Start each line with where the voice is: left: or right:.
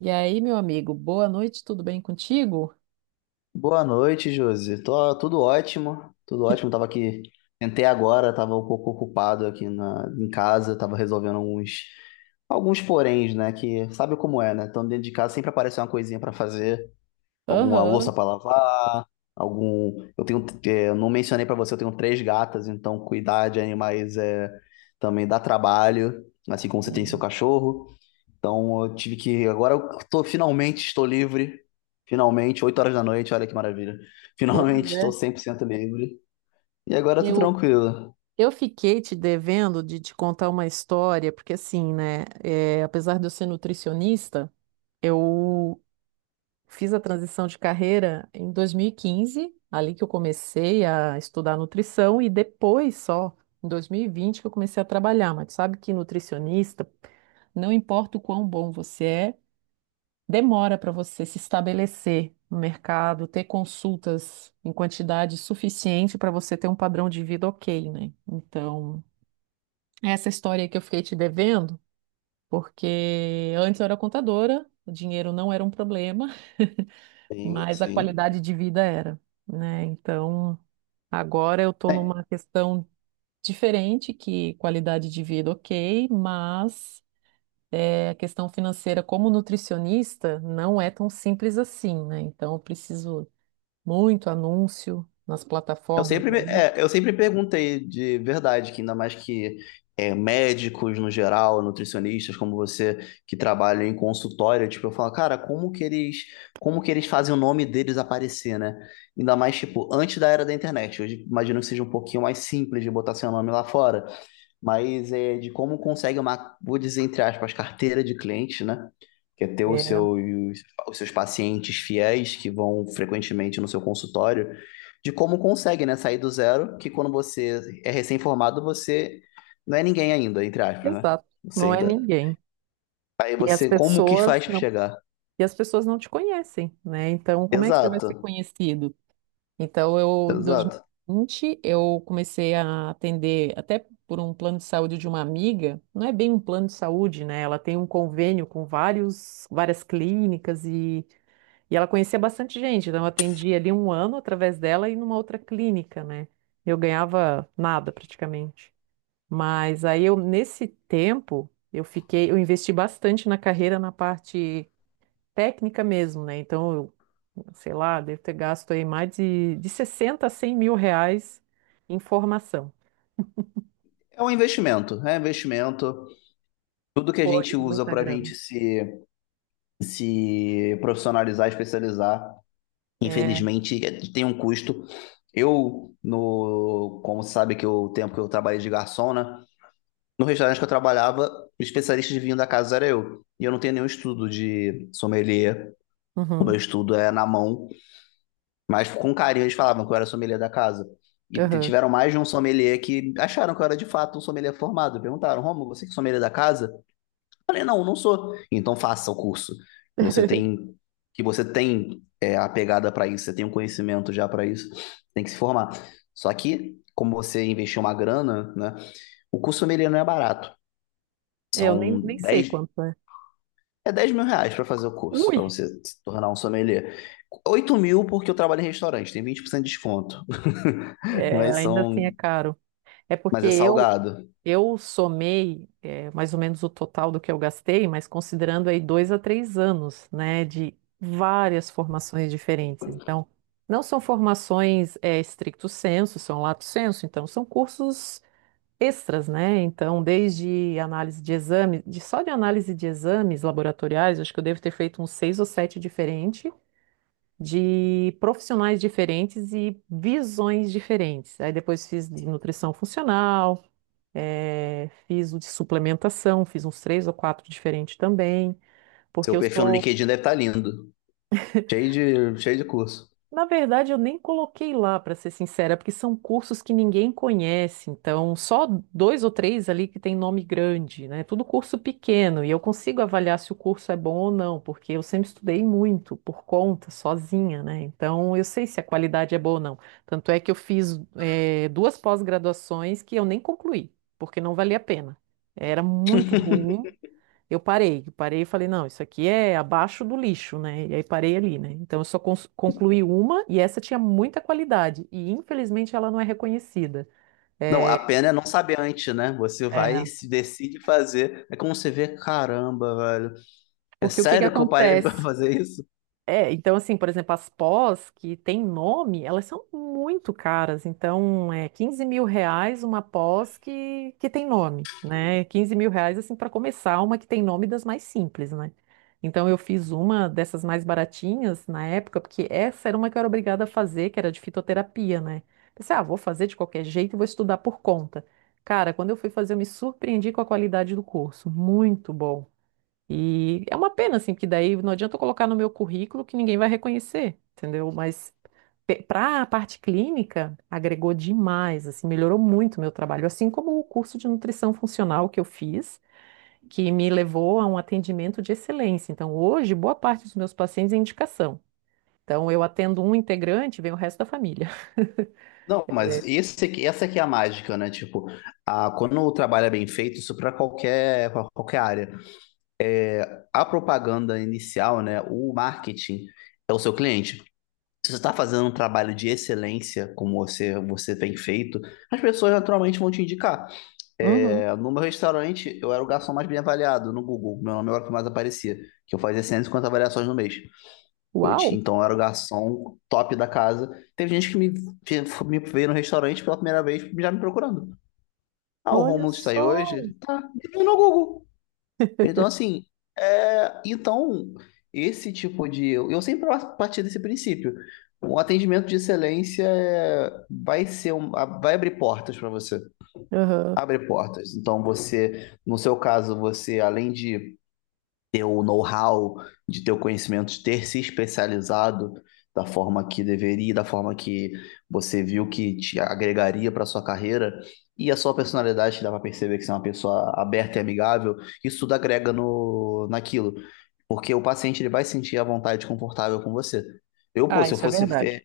right: E aí, meu amigo, boa noite, tudo bem contigo?
left: Boa noite, Josi. Tô, tudo ótimo, tudo ótimo. Tava aqui, tentei agora, tava um pouco ocupado aqui em casa, tava resolvendo alguns poréns, né? Que sabe como é, né? Então, dentro de casa sempre aparece uma coisinha pra fazer, alguma louça
right: Aham.
left: pra lavar, algum. Eu não mencionei pra você, eu tenho três gatas, então cuidar de animais também dá trabalho, assim como você tem seu
right: Sim.
left: cachorro. Então eu tive que. Agora finalmente estou livre. Finalmente, 8 horas da noite, olha que maravilha. Finalmente
right: Pois
left: estou
right: é.
left: 100% livre. E agora eu tô
right: Eu,
left: tranquilo.
right: eu fiquei te devendo de te contar uma história, porque assim, né, é, apesar de eu ser nutricionista, eu fiz a transição de carreira em 2015, ali que eu comecei a estudar nutrição, e depois só, em 2020, que eu comecei a trabalhar. Mas tu sabe que nutricionista, não importa o quão bom você é, demora para você se estabelecer no mercado, ter consultas em quantidade suficiente para você ter um padrão de vida ok, né? Então, essa história que eu fiquei te devendo, porque antes eu era contadora, o dinheiro não era um problema,
left: Sim,
right: mas a
left: sim.
right: qualidade de vida era, né? Então, agora eu estou
left: É,
right: numa questão diferente, que qualidade de vida ok, mas é, a questão financeira como nutricionista não é tão simples assim, né? Então eu preciso muito anúncio nas
left: eu
right: plataformas
left: sempre,
right: aí.
left: é, eu sempre perguntei de verdade, que ainda mais que médicos no geral, nutricionistas como você, que trabalham em consultório, tipo, eu falo, cara, como que eles fazem o nome deles aparecer, né? Ainda mais, tipo, antes da era da internet. Hoje imagino que seja um pouquinho mais simples de botar seu nome lá fora. Mas é de como consegue uma, vou dizer entre aspas, carteira de cliente, né? Que é ter
right: É,
left: seus, os seus pacientes fiéis que vão frequentemente no seu consultório, de como consegue, né? Sair do zero, que quando você é recém-formado, você não é ninguém ainda, entre aspas, né?
right: exato.
left: Você
right: Não é
left: ainda.
right: ninguém.
left: Aí
right: E as
left: você, como que
right: pessoas
left: faz para
right: não,
left: chegar?
right: e as pessoas não te conhecem, né? Então como é que você vai ser
left: Exato,
right: conhecido? Então eu, em
left: exato.
right: 2020, eu comecei a atender até por um plano de saúde de uma amiga. Não é bem um plano de saúde, né? Ela tem um convênio com várias clínicas e ela conhecia bastante gente, então eu atendi ali um ano através dela e numa outra clínica, né? Eu ganhava nada praticamente. Mas aí eu, nesse tempo, eu fiquei, eu investi bastante na carreira na parte técnica mesmo, né? Então, eu, sei lá, devo ter gasto aí mais de 60 a 100 mil reais em formação.
left: É um investimento, é um investimento. Tudo que a
right: Foi
left: gente usa
right: muita
left: para a
right: grana.
left: gente se profissionalizar, especializar,
right: É,
left: infelizmente, tem um custo. Eu, no, como sabe que o tempo que eu trabalhei de garçom, né? No restaurante que eu trabalhava, o especialista de vinho da casa era eu. E eu não tenho nenhum estudo de sommelier. O meu
right: uhum,
left: estudo é na mão. Mas com carinho eles falavam que eu era sommelier da casa. E
right: uhum.
left: tiveram mais de um sommelier que acharam que eu era de fato um sommelier formado. Perguntaram, Romulo, você que é sommelier da casa? Falei, não, não sou. Então faça o curso. Que você tem, que você tem a pegada para isso, você tem um conhecimento já para isso, tem que se formar. Só que, como você investiu uma grana, né? O curso sommelier não é barato.
right: É, Eu nem,
left: São
right: nem sei
left: 10,
right: quanto é.
left: 10 mil reais para fazer o curso,
right: Ui,
left: para você se tornar um sommelier. 8 mil porque eu trabalho em restaurante, tem 20% de desconto.
right: é,
left: mas
right: ainda assim
left: são,
right: é caro. É
left: mas
right: porque
left: é
right: eu,
left: salgado.
right: Eu somei mais ou menos o total do que eu gastei, mas considerando aí 2 a 3 anos, né, de várias formações diferentes. Então, não são formações stricto sensu, são lato sensu, então são cursos extras, né? Então, desde análise de exames, só de análise de exames laboratoriais, acho que eu devo ter feito uns seis ou sete diferentes, de profissionais diferentes e visões diferentes. Aí depois fiz de nutrição funcional fiz o de suplementação, fiz uns três ou quatro diferentes também,
left: Seu
right: porque eu
left: perfil no
right: sou.
left: LinkedIn deve estar lindo. Cheio de curso.
right: Na verdade, eu nem coloquei lá, para ser sincera, porque são cursos que ninguém conhece, então só dois ou três ali que tem nome grande, né? Tudo curso pequeno, e eu consigo avaliar se o curso é bom ou não, porque eu sempre estudei muito por conta, sozinha, né? Então eu sei se a qualidade é boa ou não. Tanto é que eu fiz, duas pós-graduações que eu nem concluí, porque não valia a pena. Era muito ruim. Eu parei e falei, não, isso aqui é abaixo do lixo, né? E aí parei ali, né? Então eu só concluí uma e essa tinha muita qualidade e infelizmente ela não é reconhecida.
left: Não, a
right: É,
left: pena é não saber antes, né? Você vai,
right: é,
left: se decide fazer. É como você vê, caramba, velho. É
right: porque o que que
left: sério que eu parei pra
right: acontece?
left: fazer isso?
right: É, então assim, por exemplo, as pós que tem nome, elas são muito caras. Então, é 15 mil reais uma pós que tem nome, né? 15 mil reais, assim, para começar, uma que tem nome das mais simples, né? Então, eu fiz uma dessas mais baratinhas na época, porque essa era uma que eu era obrigada a fazer, que era de fitoterapia, né? Pensei, ah, vou fazer de qualquer jeito e vou estudar por conta. Cara, quando eu fui fazer, eu me surpreendi com a qualidade do curso. Muito bom. E é uma pena, assim, porque daí não adianta eu colocar no meu currículo que ninguém vai reconhecer, entendeu? Mas para a parte clínica, agregou demais, assim, melhorou muito o meu trabalho, assim como o curso de nutrição funcional que eu fiz, que me levou a um atendimento de excelência. Então, hoje, boa parte dos meus pacientes é indicação. Então, eu atendo um integrante, vem o resto da família.
left: Não, mas esse aqui, essa aqui é a mágica, né? Tipo, quando o trabalho é bem feito, isso para pra qualquer área. A propaganda inicial, né? O marketing é o seu cliente. Se você está fazendo um trabalho de excelência, como você, você tem feito, as pessoas naturalmente vão te indicar.
right: Uhum.
left: É, no meu restaurante, eu era o garçom mais bem avaliado no Google. Meu nome era o que mais aparecia, que eu fazia 150 avaliações no mês. Eu
right: Uau!
left: tinha, então, eu era o garçom top da casa. Teve gente que me veio no restaurante pela primeira vez já me procurando. Ah, o
right: Olha
left: Rômulo está aí
right: só!
left: hoje? Tá, ele veio no Google. Então, assim, é, então, esse tipo de. Eu sempre parti desse princípio. Um atendimento de excelência vai abrir portas para você,
right: Uhum.
left: abre portas. Então você, no seu caso, você além de ter o know-how, de ter o conhecimento, de ter se especializado da forma que deveria, da forma que você viu que te agregaria para sua carreira e a sua personalidade te dá para perceber que você é uma pessoa aberta e amigável, isso tudo agrega no naquilo, porque o paciente ele vai sentir a vontade confortável com você. Eu, pô,
right: Ah,
left: se eu
right: isso é
left: fosse
right: verdade.
left: eh,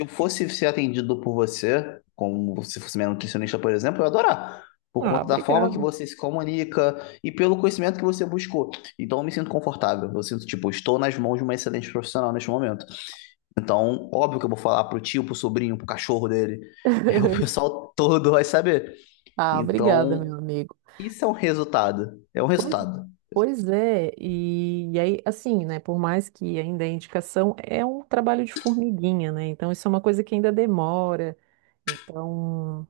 left: se eu fosse ser atendido por você, como se fosse minha nutricionista, por exemplo, eu ia adorar. Por
right: Ah,
left: conta da forma
right: obrigada.
left: que você se comunica e pelo conhecimento que você buscou. Então eu me sinto confortável. Eu sinto, tipo, estou nas mãos de uma excelente profissional neste momento. Então, óbvio que eu vou falar pro tio, pro sobrinho, pro cachorro dele. O pessoal todo vai saber.
right: Ah, obrigada,
left: Então,
right: meu amigo.
left: isso é um resultado. É um
right: Pois,
left: resultado.
right: pois é, e aí, assim, né, por mais que ainda a indicação é um trabalho de formiguinha, né, então isso é uma coisa que ainda demora, então,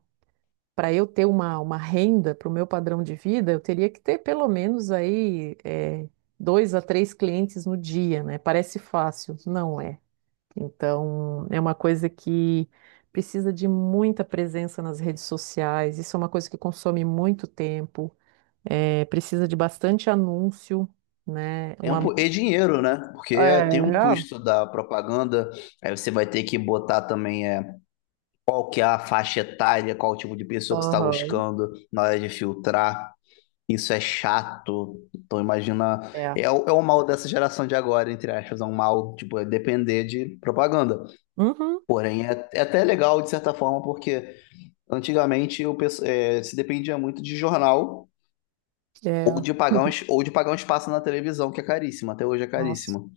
right: para eu ter uma renda para o meu padrão de vida, eu teria que ter pelo menos aí é, 2 a 3 clientes no dia, né, parece fácil, não é, então, é uma coisa que precisa de muita presença nas redes sociais, isso é uma coisa que consome muito tempo, é, precisa de bastante anúncio, né?
left: Tempo e dinheiro, né? Porque
right: É,
left: tem um custo da propaganda. Aí você vai ter que botar também qual que é a faixa etária, qual o tipo de pessoa que você está
right: aham,
left: buscando na hora de filtrar. Isso é chato. Então imagina,
right: é.
left: é o mal dessa geração de agora, entre aspas, é um mal, tipo, é depender de propaganda.
right: Uhum,
left: Porém, é até legal de certa forma, porque antigamente se dependia muito de jornal, ou
right: é,
left: de pagar um, es- ou de pagar um espaço na televisão, que é caríssimo, até hoje é
right: Nossa.
left: caríssimo.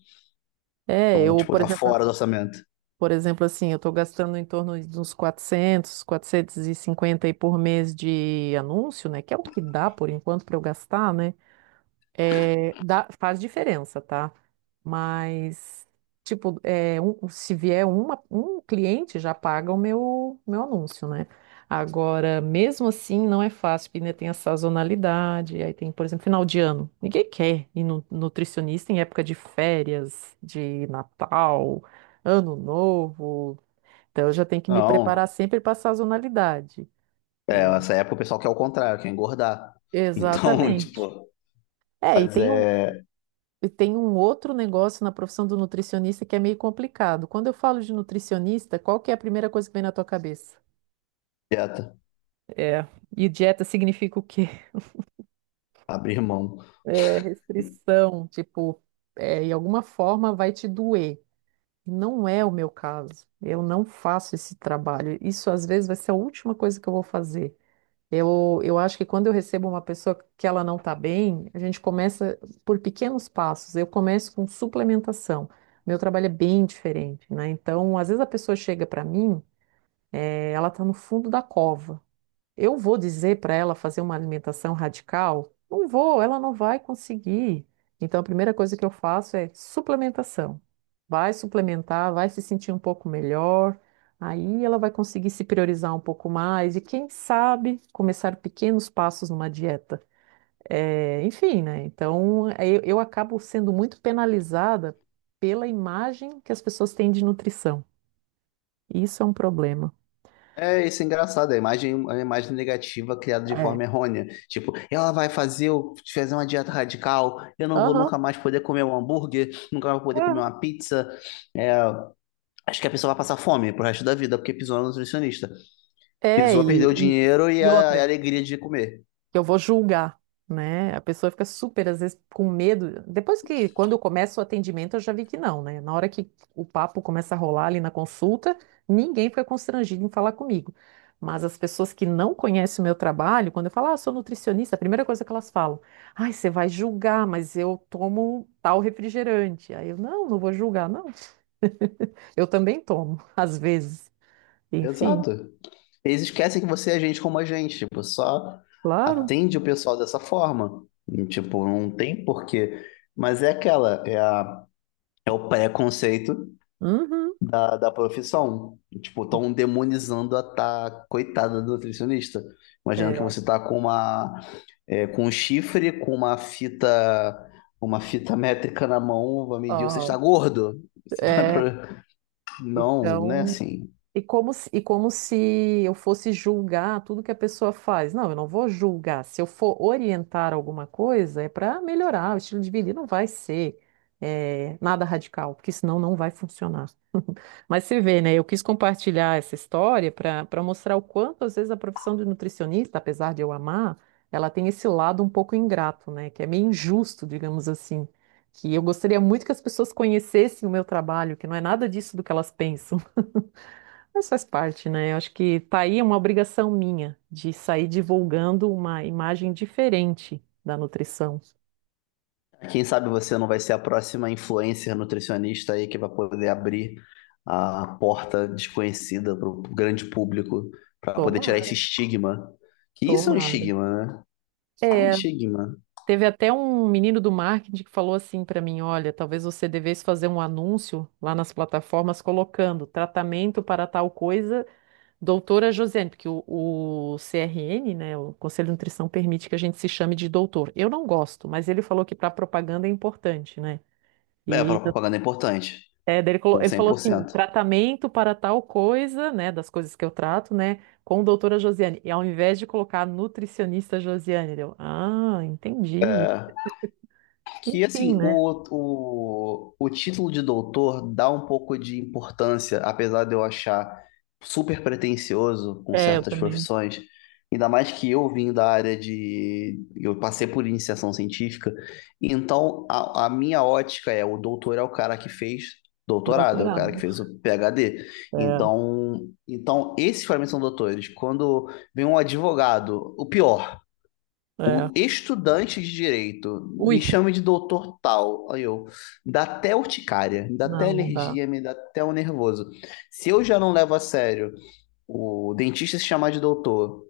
right: É,
left: Então,
right: eu,
left: tipo, tá fora do orçamento.
right: por exemplo, assim, eu estou gastando em torno de uns 400, 450 aí por mês de anúncio, né? Que é o que dá por enquanto para eu gastar, né? É, faz diferença, tá? Mas, tipo, é, se vier um cliente, já paga o meu anúncio, né? Agora, mesmo assim, não é fácil, porque ainda tem a sazonalidade, aí tem, por exemplo, final de ano. Ninguém quer ir no nutricionista em época de férias, de Natal, Ano Novo. Então, eu já tenho que me preparar
left: Não,
right: sempre para a sazonalidade. E-
left: essa época o pessoal quer o contrário, quer engordar. Então,
right: Exatamente.
left: tipo,
right: É, e
left: mas
right: tem um e tem um outro negócio na profissão do nutricionista que é meio complicado. Quando eu falo de nutricionista, qual que é a primeira coisa que vem na tua cabeça?
left: dieta,
right: É, e dieta significa o quê?
left: abrir mão.
right: É, restrição, tipo, é, em alguma forma vai te doer. Não é o meu caso. Eu não faço esse trabalho. Isso às vezes vai ser a última coisa que eu vou fazer. Eu acho que quando eu recebo uma pessoa que ela não está bem, a gente começa por pequenos passos. Eu começo com suplementação. Meu trabalho é bem diferente, né? Então, às vezes a pessoa chega para mim, ela está no fundo da cova. Eu vou dizer para ela fazer uma alimentação radical? Não vou, ela não vai conseguir. Então, a primeira coisa que eu faço é suplementação. Vai suplementar, vai se sentir um pouco melhor. Aí ela vai conseguir se priorizar um pouco mais e, quem sabe, começar pequenos passos numa dieta. É, enfim, né? Então, é, eu acabo sendo muito penalizada pela imagem que as pessoas têm de nutrição. Isso é um problema.
left: É, isso é engraçado, é a imagem negativa criada de
right: É.
left: forma errônea. Tipo, ela vai fazer, fazer uma dieta radical, eu não vou
right: Aham.
left: nunca mais poder comer um hambúrguer, nunca mais vou poder comer uma
right: É,
left: pizza. É, acho que a pessoa vai passar fome pro resto da vida, porque pisou no nutricionista.
right: é,
left: Pisou, perdeu o
right: e
left: dinheiro e
right: e
left: a,
right: outra.
left: a alegria de comer.
right: Eu vou julgar, né? A pessoa fica super, às vezes, com medo. Depois que, quando eu começo o atendimento, eu já vi que não, né? Na hora que o papo começa a rolar ali na consulta, ninguém fica constrangido em falar comigo. Mas as pessoas que não conhecem o meu trabalho, quando eu falo, ah, sou nutricionista, a primeira coisa que elas falam, ai, você vai julgar, mas eu tomo tal refrigerante. Aí eu, não, não vou julgar, não. Eu também tomo, às vezes. Enfim,
left: Exato. Eles esquecem que você é gente como a gente, tipo, só
right: claro.
left: atende o pessoal dessa forma. E tipo, não tem porquê. Mas é aquela, é a É o preconceito
right: Uhum.
left: da profissão. Tipo, estão demonizando a tá, coitada do nutricionista. Imagina que
right: É,
left: você tá com um chifre, com uma fita métrica na mão, vai medir, você
right: ó,
left: está gordo. Você vai
right: é,
left: pro. Não, né? É
right: então
left: assim.
right: e como se eu fosse julgar tudo que a pessoa faz. Não, eu não vou julgar. Se eu for orientar alguma coisa, é para melhorar o estilo de vida. E não vai ser nada radical, porque senão não vai funcionar. Mas você vê, né? Eu quis compartilhar essa história para mostrar o quanto, às vezes, a profissão de nutricionista, apesar de eu amar, ela tem esse lado um pouco ingrato, né? Que é meio injusto, digamos assim. Que eu gostaria muito que as pessoas conhecessem o meu trabalho, que não é nada disso do que elas pensam. Mas faz parte, né? Eu acho que tá aí é uma obrigação minha de sair divulgando uma imagem diferente da nutrição.
left: Quem sabe você não vai ser a próxima influencer nutricionista aí que vai poder abrir a porta desconhecida para o grande público para poder tirar
right: Tomara,
left: esse estigma. Que isso é um
right: tomara.
left: estigma, né? É um
right: É,
left: estigma.
right: teve até um menino do marketing que falou assim pra mim, olha, talvez você devesse fazer um anúncio lá nas plataformas colocando tratamento para tal coisa, doutora Josiane, porque o CRN, né, o Conselho de Nutrição permite que a gente se chame de doutor. Eu não gosto, mas ele falou que para propaganda é importante, né?
left: É, a
right: E
left: propaganda é importante.
right: É, daí ele,
left: Com
right: ele falou assim,
left: 100%.
right: tratamento para tal coisa, né, das coisas que eu trato, né, com doutora Josiane. E ao invés de colocar nutricionista Josiane, deu, ah, entendi.
left: É. Que,
right: Enfim,
left: assim,
right: né?
left: o título de doutor dá um pouco de importância, apesar de eu achar super pretensioso com
right: É, eu
left: certas
right: também,
left: profissões. Ainda mais que eu vim da área de. Eu passei por iniciação científica. Então, a minha ótica é: o doutor é o cara que fez doutorado, é o cara que
right: doutorado.
left: fez o PhD.
right: É,
left: Então esses para mim são doutores. Quando vem um advogado, o pior
right: é.
left: O estudante de direito
right: Ui,
left: me chama de doutor tal. Me dá até urticária, me dá até
right: não, não dá.
left: alergia, me dá até um nervoso. Se eu já não levo a sério o dentista se chamar de doutor,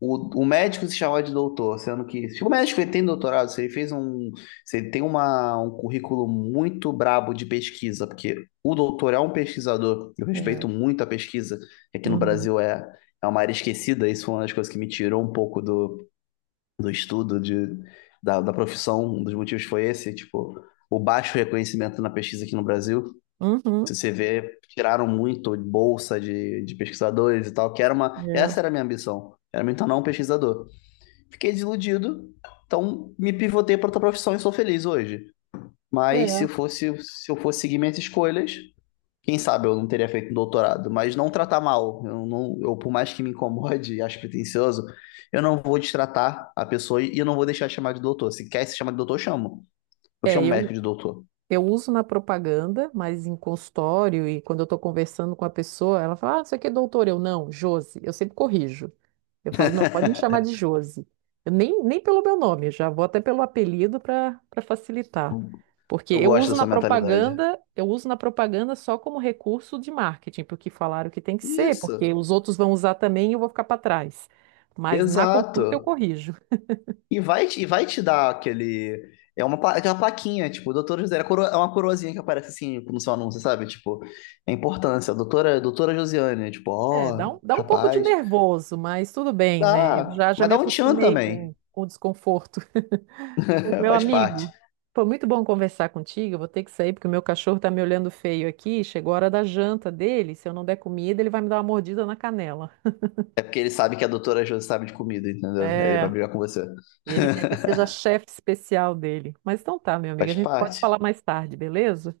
left: o médico se chamar de doutor, sendo que se o médico ele tem doutorado, se ele fez um, se ele tem um currículo muito brabo de pesquisa, porque o doutor é um pesquisador, eu
right: É.
left: respeito muito a pesquisa, que aqui no
right: Uhum.
left: Brasil é uma área esquecida, isso foi uma das coisas que me tirou um pouco do do estudo de, da profissão, um dos motivos foi esse, tipo, o baixo reconhecimento na pesquisa aqui no Brasil.
right: Uhum.
left: Se você vê, tiraram muito bolsa de pesquisadores e tal, que era uma. Essa era a minha ambição. Era me tornar um pesquisador. Fiquei desiludido, então me pivotei para outra profissão e sou feliz hoje.
right: É.
left: Mas se
right: É.
left: eu fosse, se eu fosse seguir minhas escolhas, quem sabe eu não teria feito um doutorado, mas não tratar mal. Eu não, eu, por mais que me incomode e acho pretencioso, eu não vou destratar a pessoa e eu não vou deixar de chamar de doutor. Se quer se chamar de doutor, eu chamo. Eu
right: É,
left: chamo o
right: eu,
left: médico de doutor.
right: eu uso na propaganda, mas em consultório e quando eu tô conversando com a pessoa, ela fala, ah, isso aqui é doutor. Eu, não, Josi. Eu sempre corrijo. Eu falo, não, pode me chamar de Josi. Eu nem pelo meu nome, eu já vou até pelo apelido para facilitar. Porque
left: Eu
right: eu
left: gosto
right: uso na
left: dessa mentalidade.
right: propaganda, eu uso na propaganda só como recurso de marketing, porque falaram que tem que ser, porque
left: Isso,
right: os outros vão usar também e eu vou ficar para trás. Mas na consulta eu
left: exato.
right: corrijo.
left: E e vai te dar aquele. Aquela plaquinha, tipo, doutora Josiane, é uma coroazinha que aparece assim no seu anúncio, sabe? Tipo, a importância, doutora Josiane, tipo,
right: É,
left: ó,
right: dá um pouco de
left: rapaz.
right: nervoso, mas tudo bem, né? Eu
left: Dá,
right: já
left: mas
right: me
left: dá um tchan
right: acostumei
left: também.
right: com o desconforto. Pois, meu
left: Faz parte.
right: amigo, foi muito bom conversar contigo. Eu vou ter que sair porque o meu cachorro tá me olhando feio aqui. Chegou a hora da janta dele. Se eu não der comida, ele vai me dar uma mordida na canela.
left: É porque ele sabe que a doutora Josi sabe de comida, entendeu? Aí ele vai
right: É,
left: brigar com você.
right: ele quer que eu seja a chefe especial dele. Mas então tá, meu amigo, a
left: Faz
right: gente pode
left: parte.
right: falar mais tarde, beleza?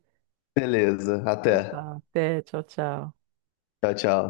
left: Beleza,
right: Então
left: até.
right: tá, até, tchau, tchau.
left: Tchau, tchau.